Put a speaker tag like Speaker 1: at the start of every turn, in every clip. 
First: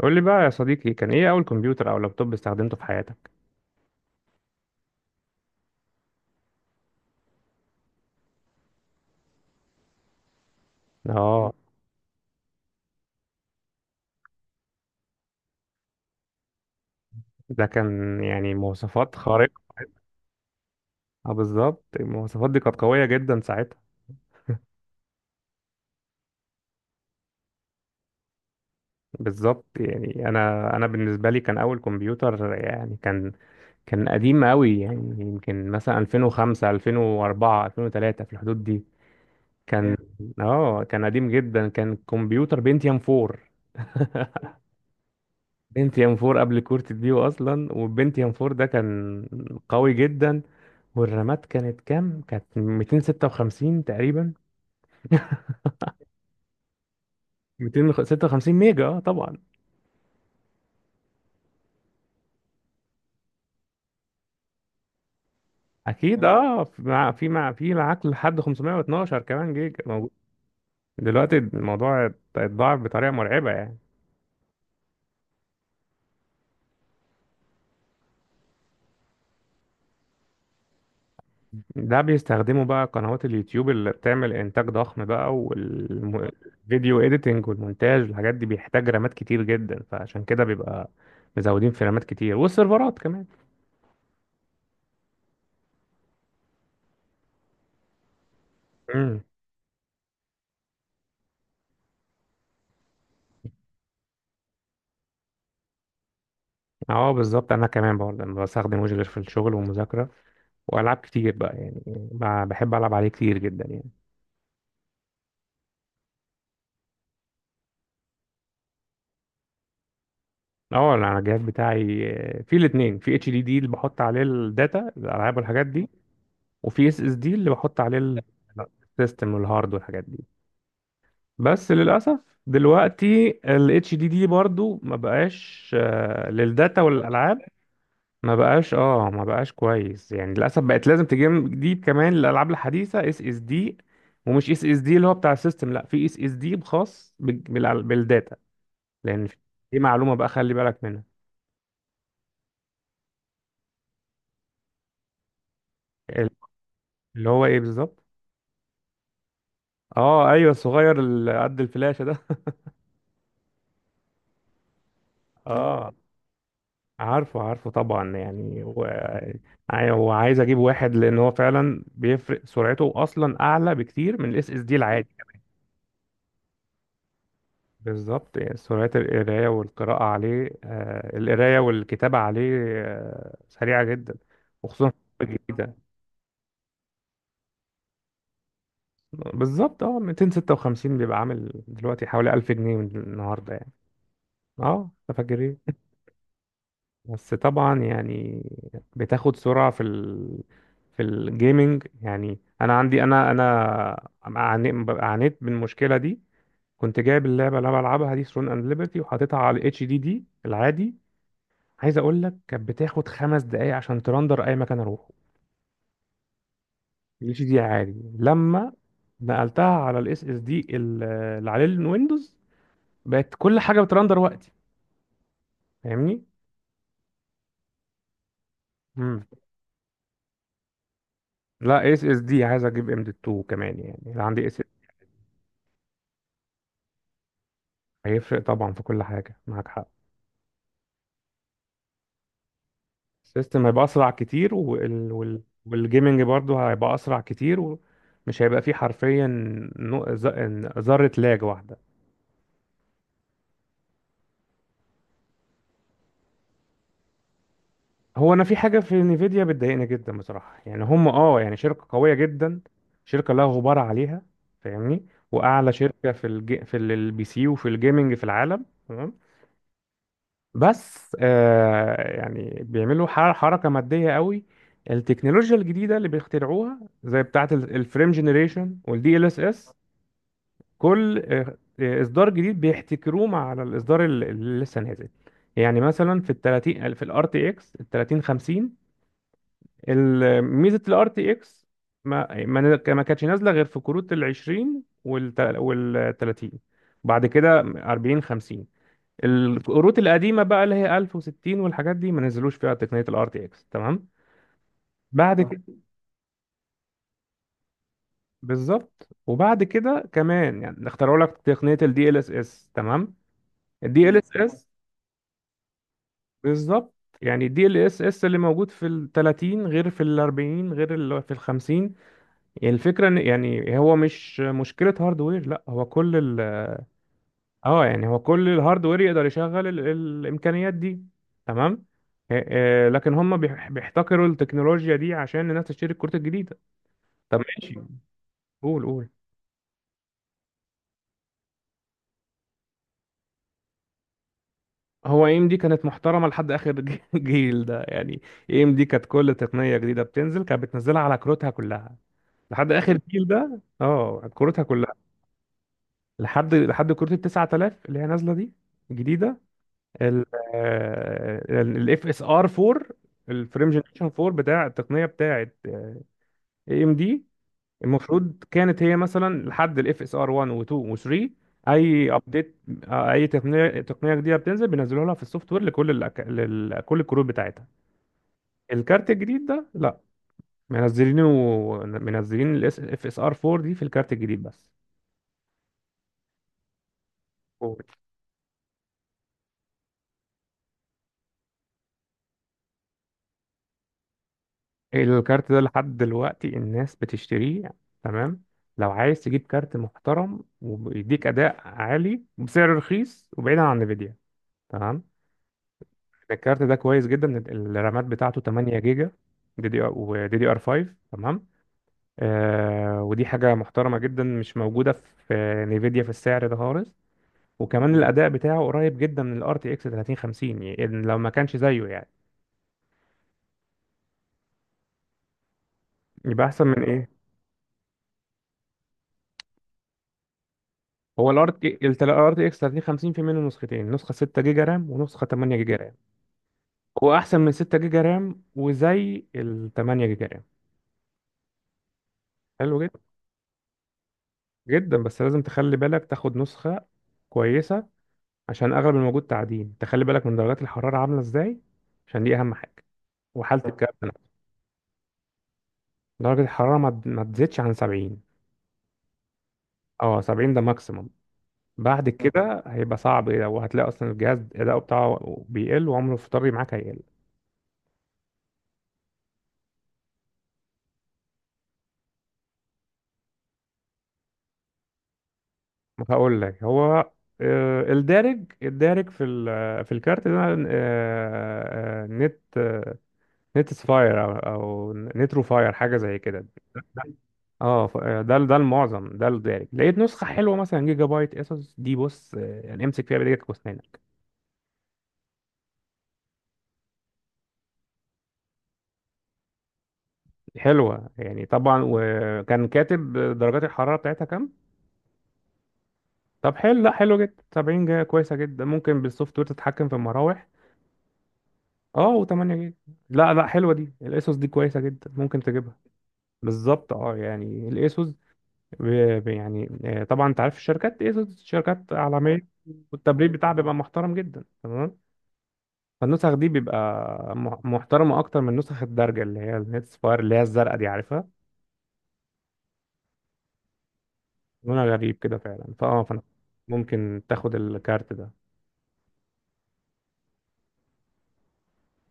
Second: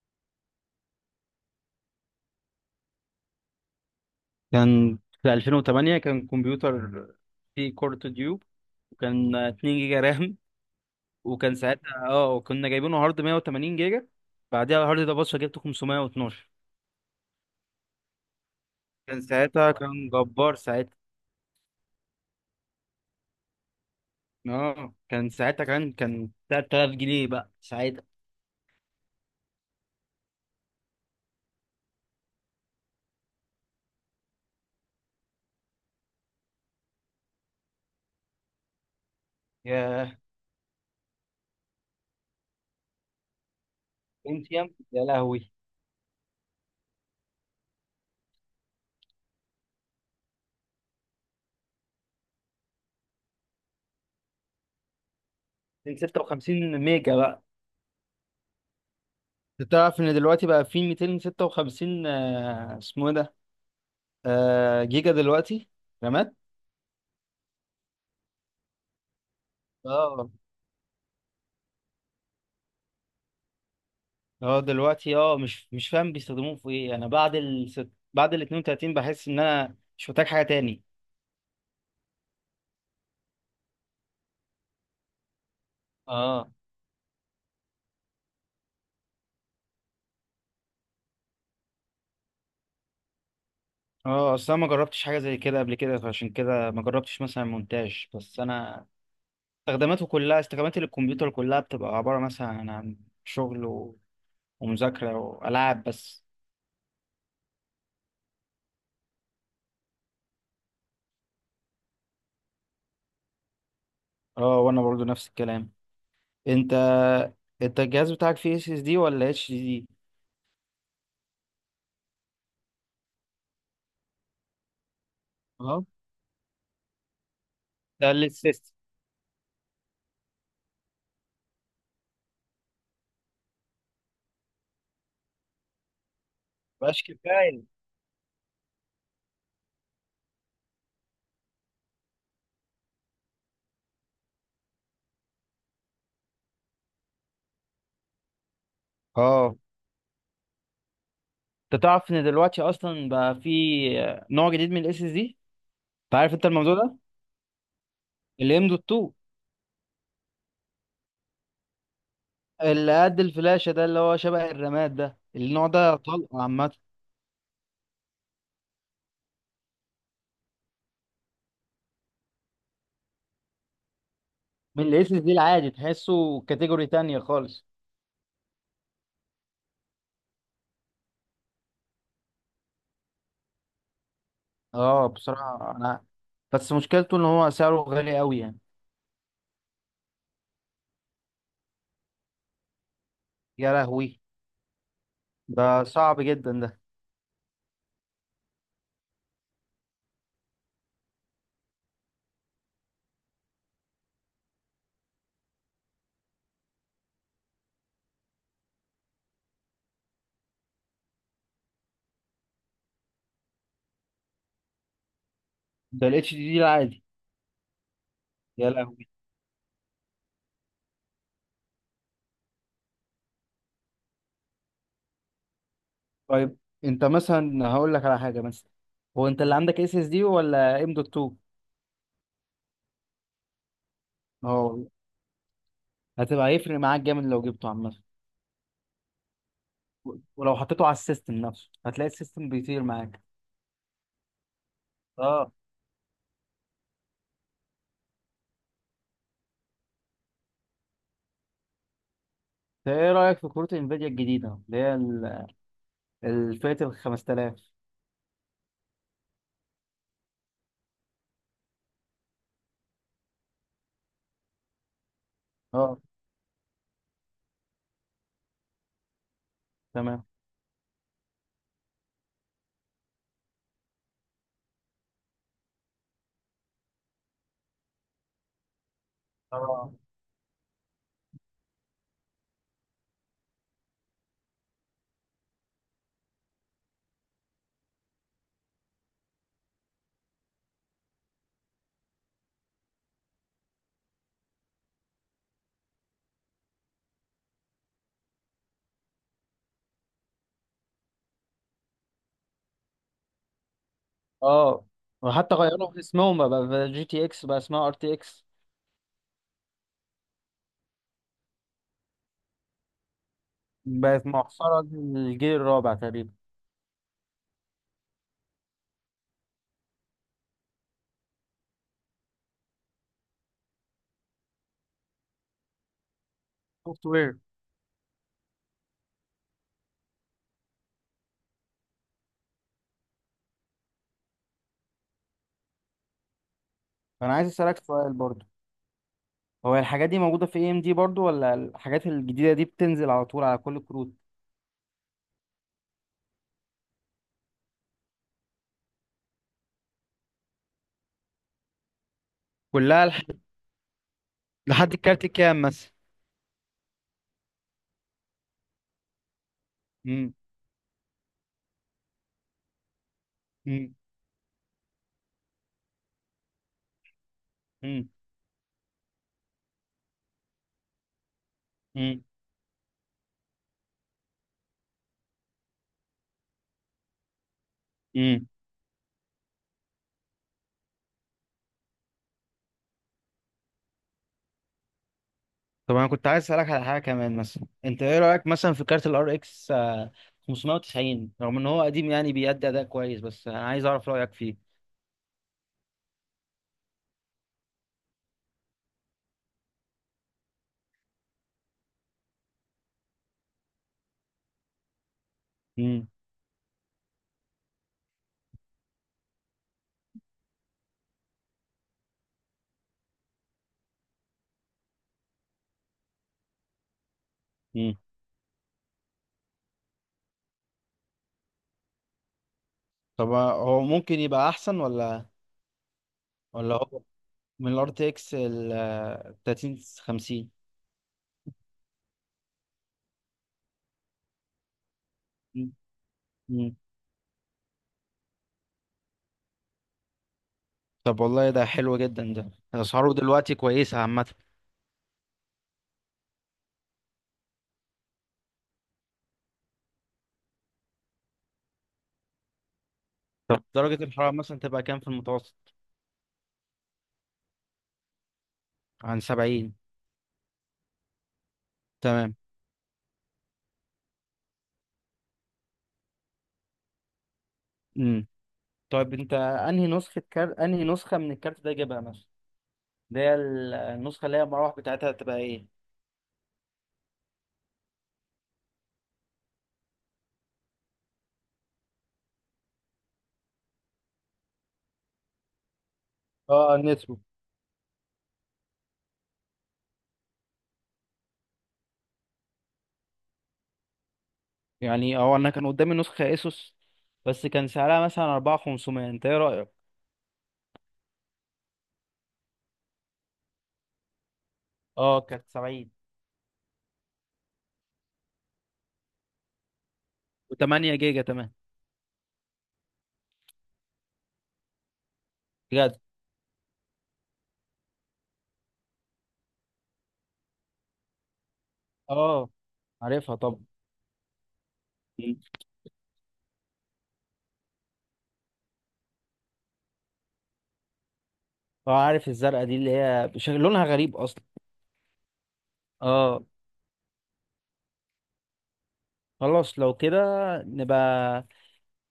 Speaker 1: قول لي بقى يا صديقي، كان ايه اول كمبيوتر او لابتوب استخدمته في حياتك؟
Speaker 2: كان في 2008 كان كمبيوتر فيه كورت ديوب، وكان 2 جيجا رام.
Speaker 1: اه،
Speaker 2: وكان ساعتها وكنا جايبينه هارد 180 جيجا. بعدها الهارد ده، بص، جبته 512.
Speaker 1: ده كان يعني مواصفات
Speaker 2: كان
Speaker 1: خارقة.
Speaker 2: ساعتها، كان جبار ساعتها.
Speaker 1: اه بالظبط، المواصفات دي كانت قوية جدا ساعتها.
Speaker 2: اه، كان ساعتها كان 3000 جنيه بقى ساعتها.
Speaker 1: بالظبط. يعني انا بالنسبة لي كان اول كمبيوتر، يعني كان قديم قوي، يعني يمكن مثلا 2005 2004 2003 في الحدود دي. كان
Speaker 2: ياه!
Speaker 1: جامد. اه كان قديم جدا، كان كمبيوتر بنتيوم 4.
Speaker 2: انتيم، يا لهوي!
Speaker 1: بنتيام 4 قبل كورت ديو اصلا، والبنتيام 4 ده كان قوي جدا. والرامات كانت كام؟ كانت 256 تقريبا.
Speaker 2: 256 ميجا بقى.
Speaker 1: 256 ميجا اه طبعا.
Speaker 2: انت تعرف ان دلوقتي بقى في 256 اسمه ايه ده؟ جيجا دلوقتي.
Speaker 1: اكيد
Speaker 2: رامات.
Speaker 1: اه، في معاك لحد 512 كمان جيجا موجود.
Speaker 2: اه
Speaker 1: دلوقتي الموضوع اتضاعف بطريقه مرعبه يعني.
Speaker 2: اه. دلوقتي، اه، مش فاهم بيستخدموه في ايه. انا بعد ال 32 بحس ان انا مش محتاج حاجه تاني.
Speaker 1: ده بيستخدموا بقى قنوات اليوتيوب اللي بتعمل انتاج ضخم بقى،
Speaker 2: اه.
Speaker 1: والفيديو اديتنج والمونتاج والحاجات دي، بيحتاج رامات كتير جدا، فعشان كده بيبقى مزودين في رامات كتير والسيرفرات كمان.
Speaker 2: اه، اصل انا ما جربتش حاجه زي كده قبل كده، فعشان كده ما جربتش مثلا مونتاج. بس انا
Speaker 1: امم.
Speaker 2: استخداماته كلها، استخدامات الكمبيوتر كلها، بتبقى عباره مثلا عن شغل ومذاكره والعاب بس.
Speaker 1: اه بالظبط، انا كمان برضه بستخدم، وجه غير في الشغل والمذاكره والعاب كتير بقى يعني. بحب العب عليه كتير جدا يعني.
Speaker 2: اه، وانا برضو نفس الكلام. انت انت الجهاز بتاعك فيه اس اس دي ولا اتش دي دي؟
Speaker 1: اه انا على الجهاز بتاعي، في الاثنين، في اتش دي دي اللي بحط عليه الداتا الالعاب والحاجات
Speaker 2: اه.
Speaker 1: دي، وفي اس اس دي اللي بحط عليه
Speaker 2: ده اللي السيستم.
Speaker 1: السيستم والهارد والحاجات دي. بس للاسف دلوقتي الاتش دي دي برضو ما بقاش، للداتا
Speaker 2: مبقاش
Speaker 1: والالعاب.
Speaker 2: كفايه.
Speaker 1: ما بقاش كويس يعني، للاسف بقت لازم تجيب كمان الالعاب الحديثه اس اس دي. ومش اس اس دي اللي هو بتاع السيستم، لا، في اس اس دي خاص بالداتا. لان في-
Speaker 2: اه،
Speaker 1: دي معلومه بقى، خلي بالك منها.
Speaker 2: انت تعرف ان دلوقتي اصلا بقى في نوع جديد من الاس اس دي؟ انت
Speaker 1: ال-
Speaker 2: عارف انت الموضوع ده؟
Speaker 1: اللي هو ايه بالظبط؟
Speaker 2: الام دوت 2.
Speaker 1: اه ايوه، الصغير اللي قد الفلاشه ده.
Speaker 2: اللي قد الفلاشه ده، اللي هو شبه الرماد ده، النوع
Speaker 1: اه اه،
Speaker 2: ده طلق عامه.
Speaker 1: عارفه عارفه طبعا يعني. هو عايز اجيب واحد، لان هو فعلا بيفرق، سرعته اصلا اعلى بكتير من الاس اس دي
Speaker 2: من
Speaker 1: العادي.
Speaker 2: الاس اس دي العادي تحسه كاتيجوري تانية خالص.
Speaker 1: بالظبط، يعني سرعة القراية والقراءة عليه، القراية والكتابة عليه. سريعة جدا، وخصوصا
Speaker 2: اه،
Speaker 1: في
Speaker 2: بصراحه
Speaker 1: الجديدة.
Speaker 2: انا، بس مشكلته ان هو سعره غالي قوي يعني.
Speaker 1: بالظبط. اه 256 بيبقى عامل دلوقتي حوالي 1000 جنيه من النهاردة يعني.
Speaker 2: يا لهوي!
Speaker 1: اه تفكرين.
Speaker 2: ده صعب جدا ده.
Speaker 1: بس طبعا يعني بتاخد سرعة في الجيمنج، يعني انا عندي انا انا عاني- عانيت من المشكلة دي. كنت جايب اللعبة اللي انا بلعبها دي، ثرون اند ليبرتي، وحاططها على الاتش دي دي العادي. عايز اقول لك، كانت بتاخد خمس دقايق عشان ترندر اي مكان اروحه.
Speaker 2: ده الاتش دي دي العادي.
Speaker 1: الاتش دي عادي،
Speaker 2: يا
Speaker 1: لما
Speaker 2: لهوي!
Speaker 1: نقلتها على الاس اس دي اللي عليه الويندوز، بقت كل حاجه بترندر وقتي، فاهمني؟
Speaker 2: طيب، انت مثلا هقول لك على حاجه مثلا.
Speaker 1: امم.
Speaker 2: هو انت اللي عندك اس اس دي ولا ام دوت 2؟
Speaker 1: لا اس اس دي، عايز اجيب ام دي 2 كمان، يعني اللي عندي اس.
Speaker 2: اه. هيفرق معاك جامد لو جبته، عامه.
Speaker 1: هيفرق طبعا في كل حاجه، معاك حق.
Speaker 2: ولو حطيته على السيستم نفسه هتلاقي السيستم بيطير معاك.
Speaker 1: السيستم هيبقى اسرع كتير
Speaker 2: اه.
Speaker 1: والجيمنج برضه هيبقى اسرع كتير، ومش هيبقى فيه حرفيا ذره لاج واحده.
Speaker 2: طيب، ايه رأيك في كروت انفيديا الجديدة اللي هي الفئة ال 5000؟
Speaker 1: هو انا في حاجه في نيفيديا بتضايقني جدا بصراحه، يعني هم يعني شركه قويه جدا، شركه لا غبار عليها، فاهمني، واعلى
Speaker 2: اه،
Speaker 1: شركه في البي سي وفي الجيمنج في العالم، تمام.
Speaker 2: تمام.
Speaker 1: بس يعني بيعملوا حركه ماديه قوي. التكنولوجيا الجديده اللي بيخترعوها زي بتاعه الفريم جنريشن والدي ال اس اس.
Speaker 2: اه.
Speaker 1: كل اصدار جديد بيحتكروه مع الاصدار اللي لسه نازل. يعني مثلا في ال 30، في الار تي اكس ال 3050، ميزه الار تي اكس ما ما ما كانتش نازله غير في كروت ال 20 وال 30، بعد كده 40 50. الكروت القديمه بقى اللي هي 1060 والحاجات دي ما نزلوش فيها تقنيه الار تي اكس، تمام.
Speaker 2: اه.
Speaker 1: بعد
Speaker 2: وحتى
Speaker 1: كده.
Speaker 2: غيروا في اسمهم، بقى، جي تي اكس بقى اسمها ار تي اكس.
Speaker 1: بالظبط، وبعد كده كمان يعني اخترعوا لك تقنيه الدي ال اس اس، تمام. الدي ال
Speaker 2: بقت
Speaker 1: اس اس.
Speaker 2: معصرة للجيل الرابع تقريبا.
Speaker 1: بالظبط. يعني الدي ال اس اس اللي موجود في ال 30 غير في ال 40 غير اللي في ال 50. يعني الفكرة إن، يعني هو مش مشكلة هاردوير، لا هو كل ال.
Speaker 2: سوفت وير.
Speaker 1: اه، يعني هو كل الهاردوير يقدر يشغل الإمكانيات دي، تمام. لكن هم بيحتكروا التكنولوجيا دي عشان الناس تشتري الكروت الجديدة.
Speaker 2: فانا
Speaker 1: طب
Speaker 2: عايز
Speaker 1: ماشي،
Speaker 2: اسألك سؤال برضو.
Speaker 1: قول قول.
Speaker 2: هو الحاجات دي موجودة في اي ام دي برضو، ولا الحاجات الجديدة دي بتنزل على طول على كل الكروت؟
Speaker 1: هو اي ام دي كانت محترمة لحد آخر جيل ده يعني. اي ام دي كانت كل تقنية جديدة بتنزل كانت بتنزلها على كروتها كلها، لحد آخر
Speaker 2: كلها.
Speaker 1: جيل ده، اه كروتها كلها.
Speaker 2: لحد الكارت كام مثلا؟
Speaker 1: لحد كروت ال 9000 اللي هي نازلة دي، جديدة،
Speaker 2: امم.
Speaker 1: الاف اس ار 4، الفريم جنريشن 4 بتاع التقنيه بتاعه اي ام دي.
Speaker 2: امم.
Speaker 1: المفروض كانت هي مثلا لحد الاف اس ار 1 و2 و3، اي ابديت، اي تقنيه جديده بتنزل بينزلوها لها في السوفت وير لكل كل الكروت بتاعتها.
Speaker 2: امم.
Speaker 1: الكارت الجديد ده لا، منزلينه، منزلين الاف اس ار 4 دي في الكارت الجديد بس.
Speaker 2: طب انا كنت عايز اسالك على حاجه كمان. مثلا انت ايه رايك مثلا في كارت الار اكس 590؟ رغم ان هو قديم، يعني بيأدي اداء كويس، بس انا عايز اعرف رايك فيه.
Speaker 1: الكارت ده لحد دلوقتي الناس بتشتريه، تمام. لو عايز تجيب كارت محترم وبيديك اداء عالي بسعر رخيص، وبعيدا عن نفيديا، تمام،
Speaker 2: امم.
Speaker 1: الكارت ده كويس جدا. الرامات بتاعته 8 جيجا، دي دي ار، ودي دي ار 5، تمام. ودي حاجه محترمه جدا، مش موجوده في نفيديا في السعر ده خالص. وكمان
Speaker 2: امم.
Speaker 1: الاداء بتاعه قريب جدا من الار تي اكس 3050، يعني لو ما كانش زيه يعني.
Speaker 2: طب هو ممكن يبقى احسن، ولا؟
Speaker 1: يبقى احسن
Speaker 2: ولا
Speaker 1: من
Speaker 2: هو
Speaker 1: إيه؟
Speaker 2: من الار تي اكس ال 3050؟
Speaker 1: هو الار تي اكس 3050 في منه نسختين، نسخه 6 جيجا رام ونسخه 8 جيجا رام.
Speaker 2: امم.
Speaker 1: هو احسن من 6 جيجا رام وزي ال 8 جيجا رام.
Speaker 2: طب والله ده حلو جدا ده،
Speaker 1: حلو جدا.
Speaker 2: اسعاره دلوقتي كويسه عامه.
Speaker 1: جدا بس لازم تخلي بالك تاخد نسخه كويسه، عشان اغلب الموجود تعدين، تخلي بالك من درجات الحراره عامله ازاي، عشان دي اهم حاجه،
Speaker 2: طب
Speaker 1: وحاله الكارت
Speaker 2: درجه الحراره
Speaker 1: نفسه.
Speaker 2: مثلا تبقى كام في المتوسط؟
Speaker 1: درجه الحراره ما تزيدش عن 70.
Speaker 2: عن 70.
Speaker 1: اه 70 ده ماكسيمم، بعد
Speaker 2: تمام.
Speaker 1: كده هيبقى صعب، وهتلاقي اصلا الجهاز اداؤه بتاعه بيقل، وعمره في طري معاك هيقل.
Speaker 2: امم. طيب، انت انهي نسخه من الكارت ده جايبها مثلا؟ اللي هي، النسخة اللي هي المراوح بتاعتها هتبقى ايه؟
Speaker 1: هقول لك، هو الدارج في الكارت ده، آه، آه، نت آه، نت سفاير او نترو فاير حاجه زي كده.
Speaker 2: اه، نسمو.
Speaker 1: اه، ده المعظم، ده الدارج. لقيت نسخه حلوه مثلا جيجا بايت، اسوس دي بص، يعني امسك فيها بايدك واسنانك.
Speaker 2: يعني هو انا كان قدامي نسخة اسوس، بس كان سعرها مثلا 4500. انت ايه رأيك؟
Speaker 1: حلوه يعني طبعا، وكان كاتب درجات الحراره بتاعتها كام.
Speaker 2: اه، كانت 70.
Speaker 1: طب حلو، لا حلو جدا، 70 جيجا كويسه جدا، ممكن بالسوفت وير تتحكم في المراوح.
Speaker 2: و8 جيجا، تمام.
Speaker 1: اه و8 جيجا. لا لا، حلوه دي، الاسوس دي كويسه جدا، ممكن تجيبها.
Speaker 2: بجد؟
Speaker 1: بالظبط اه، يعني الاسوس يعني طبعا انت عارف الشركات، اسوس شركات عالميه.
Speaker 2: اه،
Speaker 1: والتبريد
Speaker 2: عارفها
Speaker 1: بتاعها
Speaker 2: طبعا.
Speaker 1: بيبقى محترم جدا، تمام.
Speaker 2: مم.
Speaker 1: فالنسخ دي بيبقى محترمه اكتر من نسخ الدرجه اللي هي النتس فاير اللي هي الزرقاء دي، عارفها.
Speaker 2: اه، عارف الزرقاء دي اللي هي بشكل لونها غريب اصلا.
Speaker 1: لونها غريب كده فعلا، فانا
Speaker 2: اه.
Speaker 1: ممكن تاخد الكارت ده.
Speaker 2: خلاص، لو كده نبقى،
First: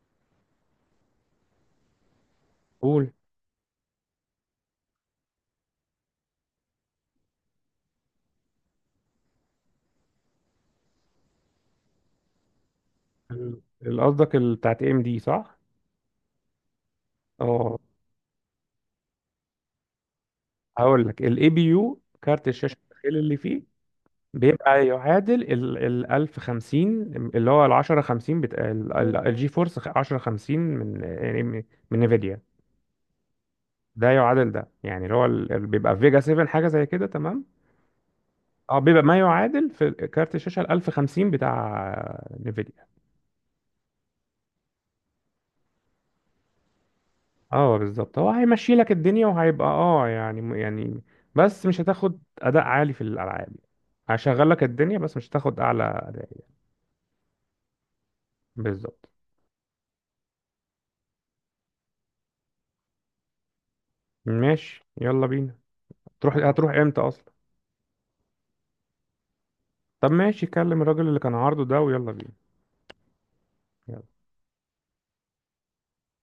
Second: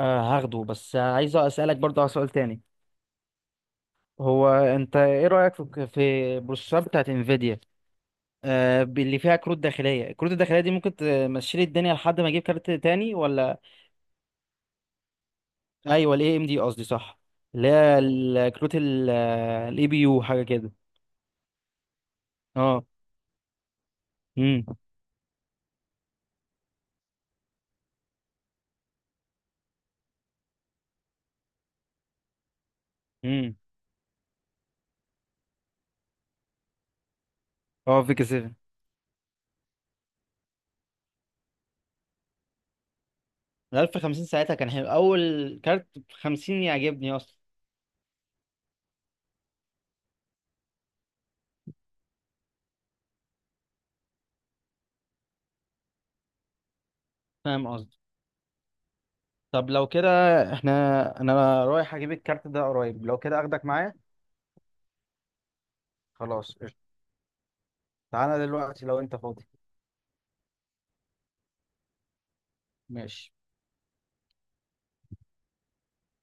Speaker 2: هاخده. بس عايز اسالك برضه على سؤال تاني.
Speaker 1: قول.
Speaker 2: هو انت ايه رايك في البروسيسور بتاعت انفيديا؟ اللي فيها كروت داخليه. الكروت الداخليه دي ممكن تمشي لي الدنيا لحد ما اجيب كارت تاني ولا؟
Speaker 1: قصدك بتاعت ام دي، صح؟
Speaker 2: ايوه، الاي ام دي قصدي، صح. اللي
Speaker 1: اه،
Speaker 2: هي الكروت الاي بي يو، حاجه كده.
Speaker 1: هقول لك الاي بي يو كارت الشاشه
Speaker 2: اه.
Speaker 1: الداخلي اللي فيه،
Speaker 2: امم.
Speaker 1: بيبقى يعادل ال 1050، اللي هو ال 1050 بتاع الجي فورس 1050، من يعني من نفيديا.
Speaker 2: امم.
Speaker 1: ده يعادل ده، يعني اللي هو بيبقى فيجا 7 حاجه زي كده، تمام.
Speaker 2: اه، فيك 7.
Speaker 1: اه، بيبقى ما يعادل في كارت الشاشه ال 1050 بتاع نفيديا.
Speaker 2: ال 1050 ساعتها كان حلو. اول كارت ب 50 يعجبني اصلا.
Speaker 1: اه بالظبط، هو هيمشي لك الدنيا وهيبقى يعني. بس مش هتاخد اداء عالي في الالعاب، هشغل لك الدنيا بس مش هتاخد اعلى اداء.
Speaker 2: فاهم قصدي.
Speaker 1: بالظبط.
Speaker 2: طب لو كده، احنا انا رايح اجيب الكارت ده قريب. لو كده اخدك معايا.
Speaker 1: ماشي يلا بينا. تروح؟
Speaker 2: خلاص،
Speaker 1: هتروح
Speaker 2: قشطة.
Speaker 1: امتى اصلا؟
Speaker 2: تعالى دلوقتي لو انت فاضي.
Speaker 1: طب ماشي، كلم الراجل اللي كان عارضه ده، ويلا بينا.
Speaker 2: ماشي.
Speaker 1: يلا.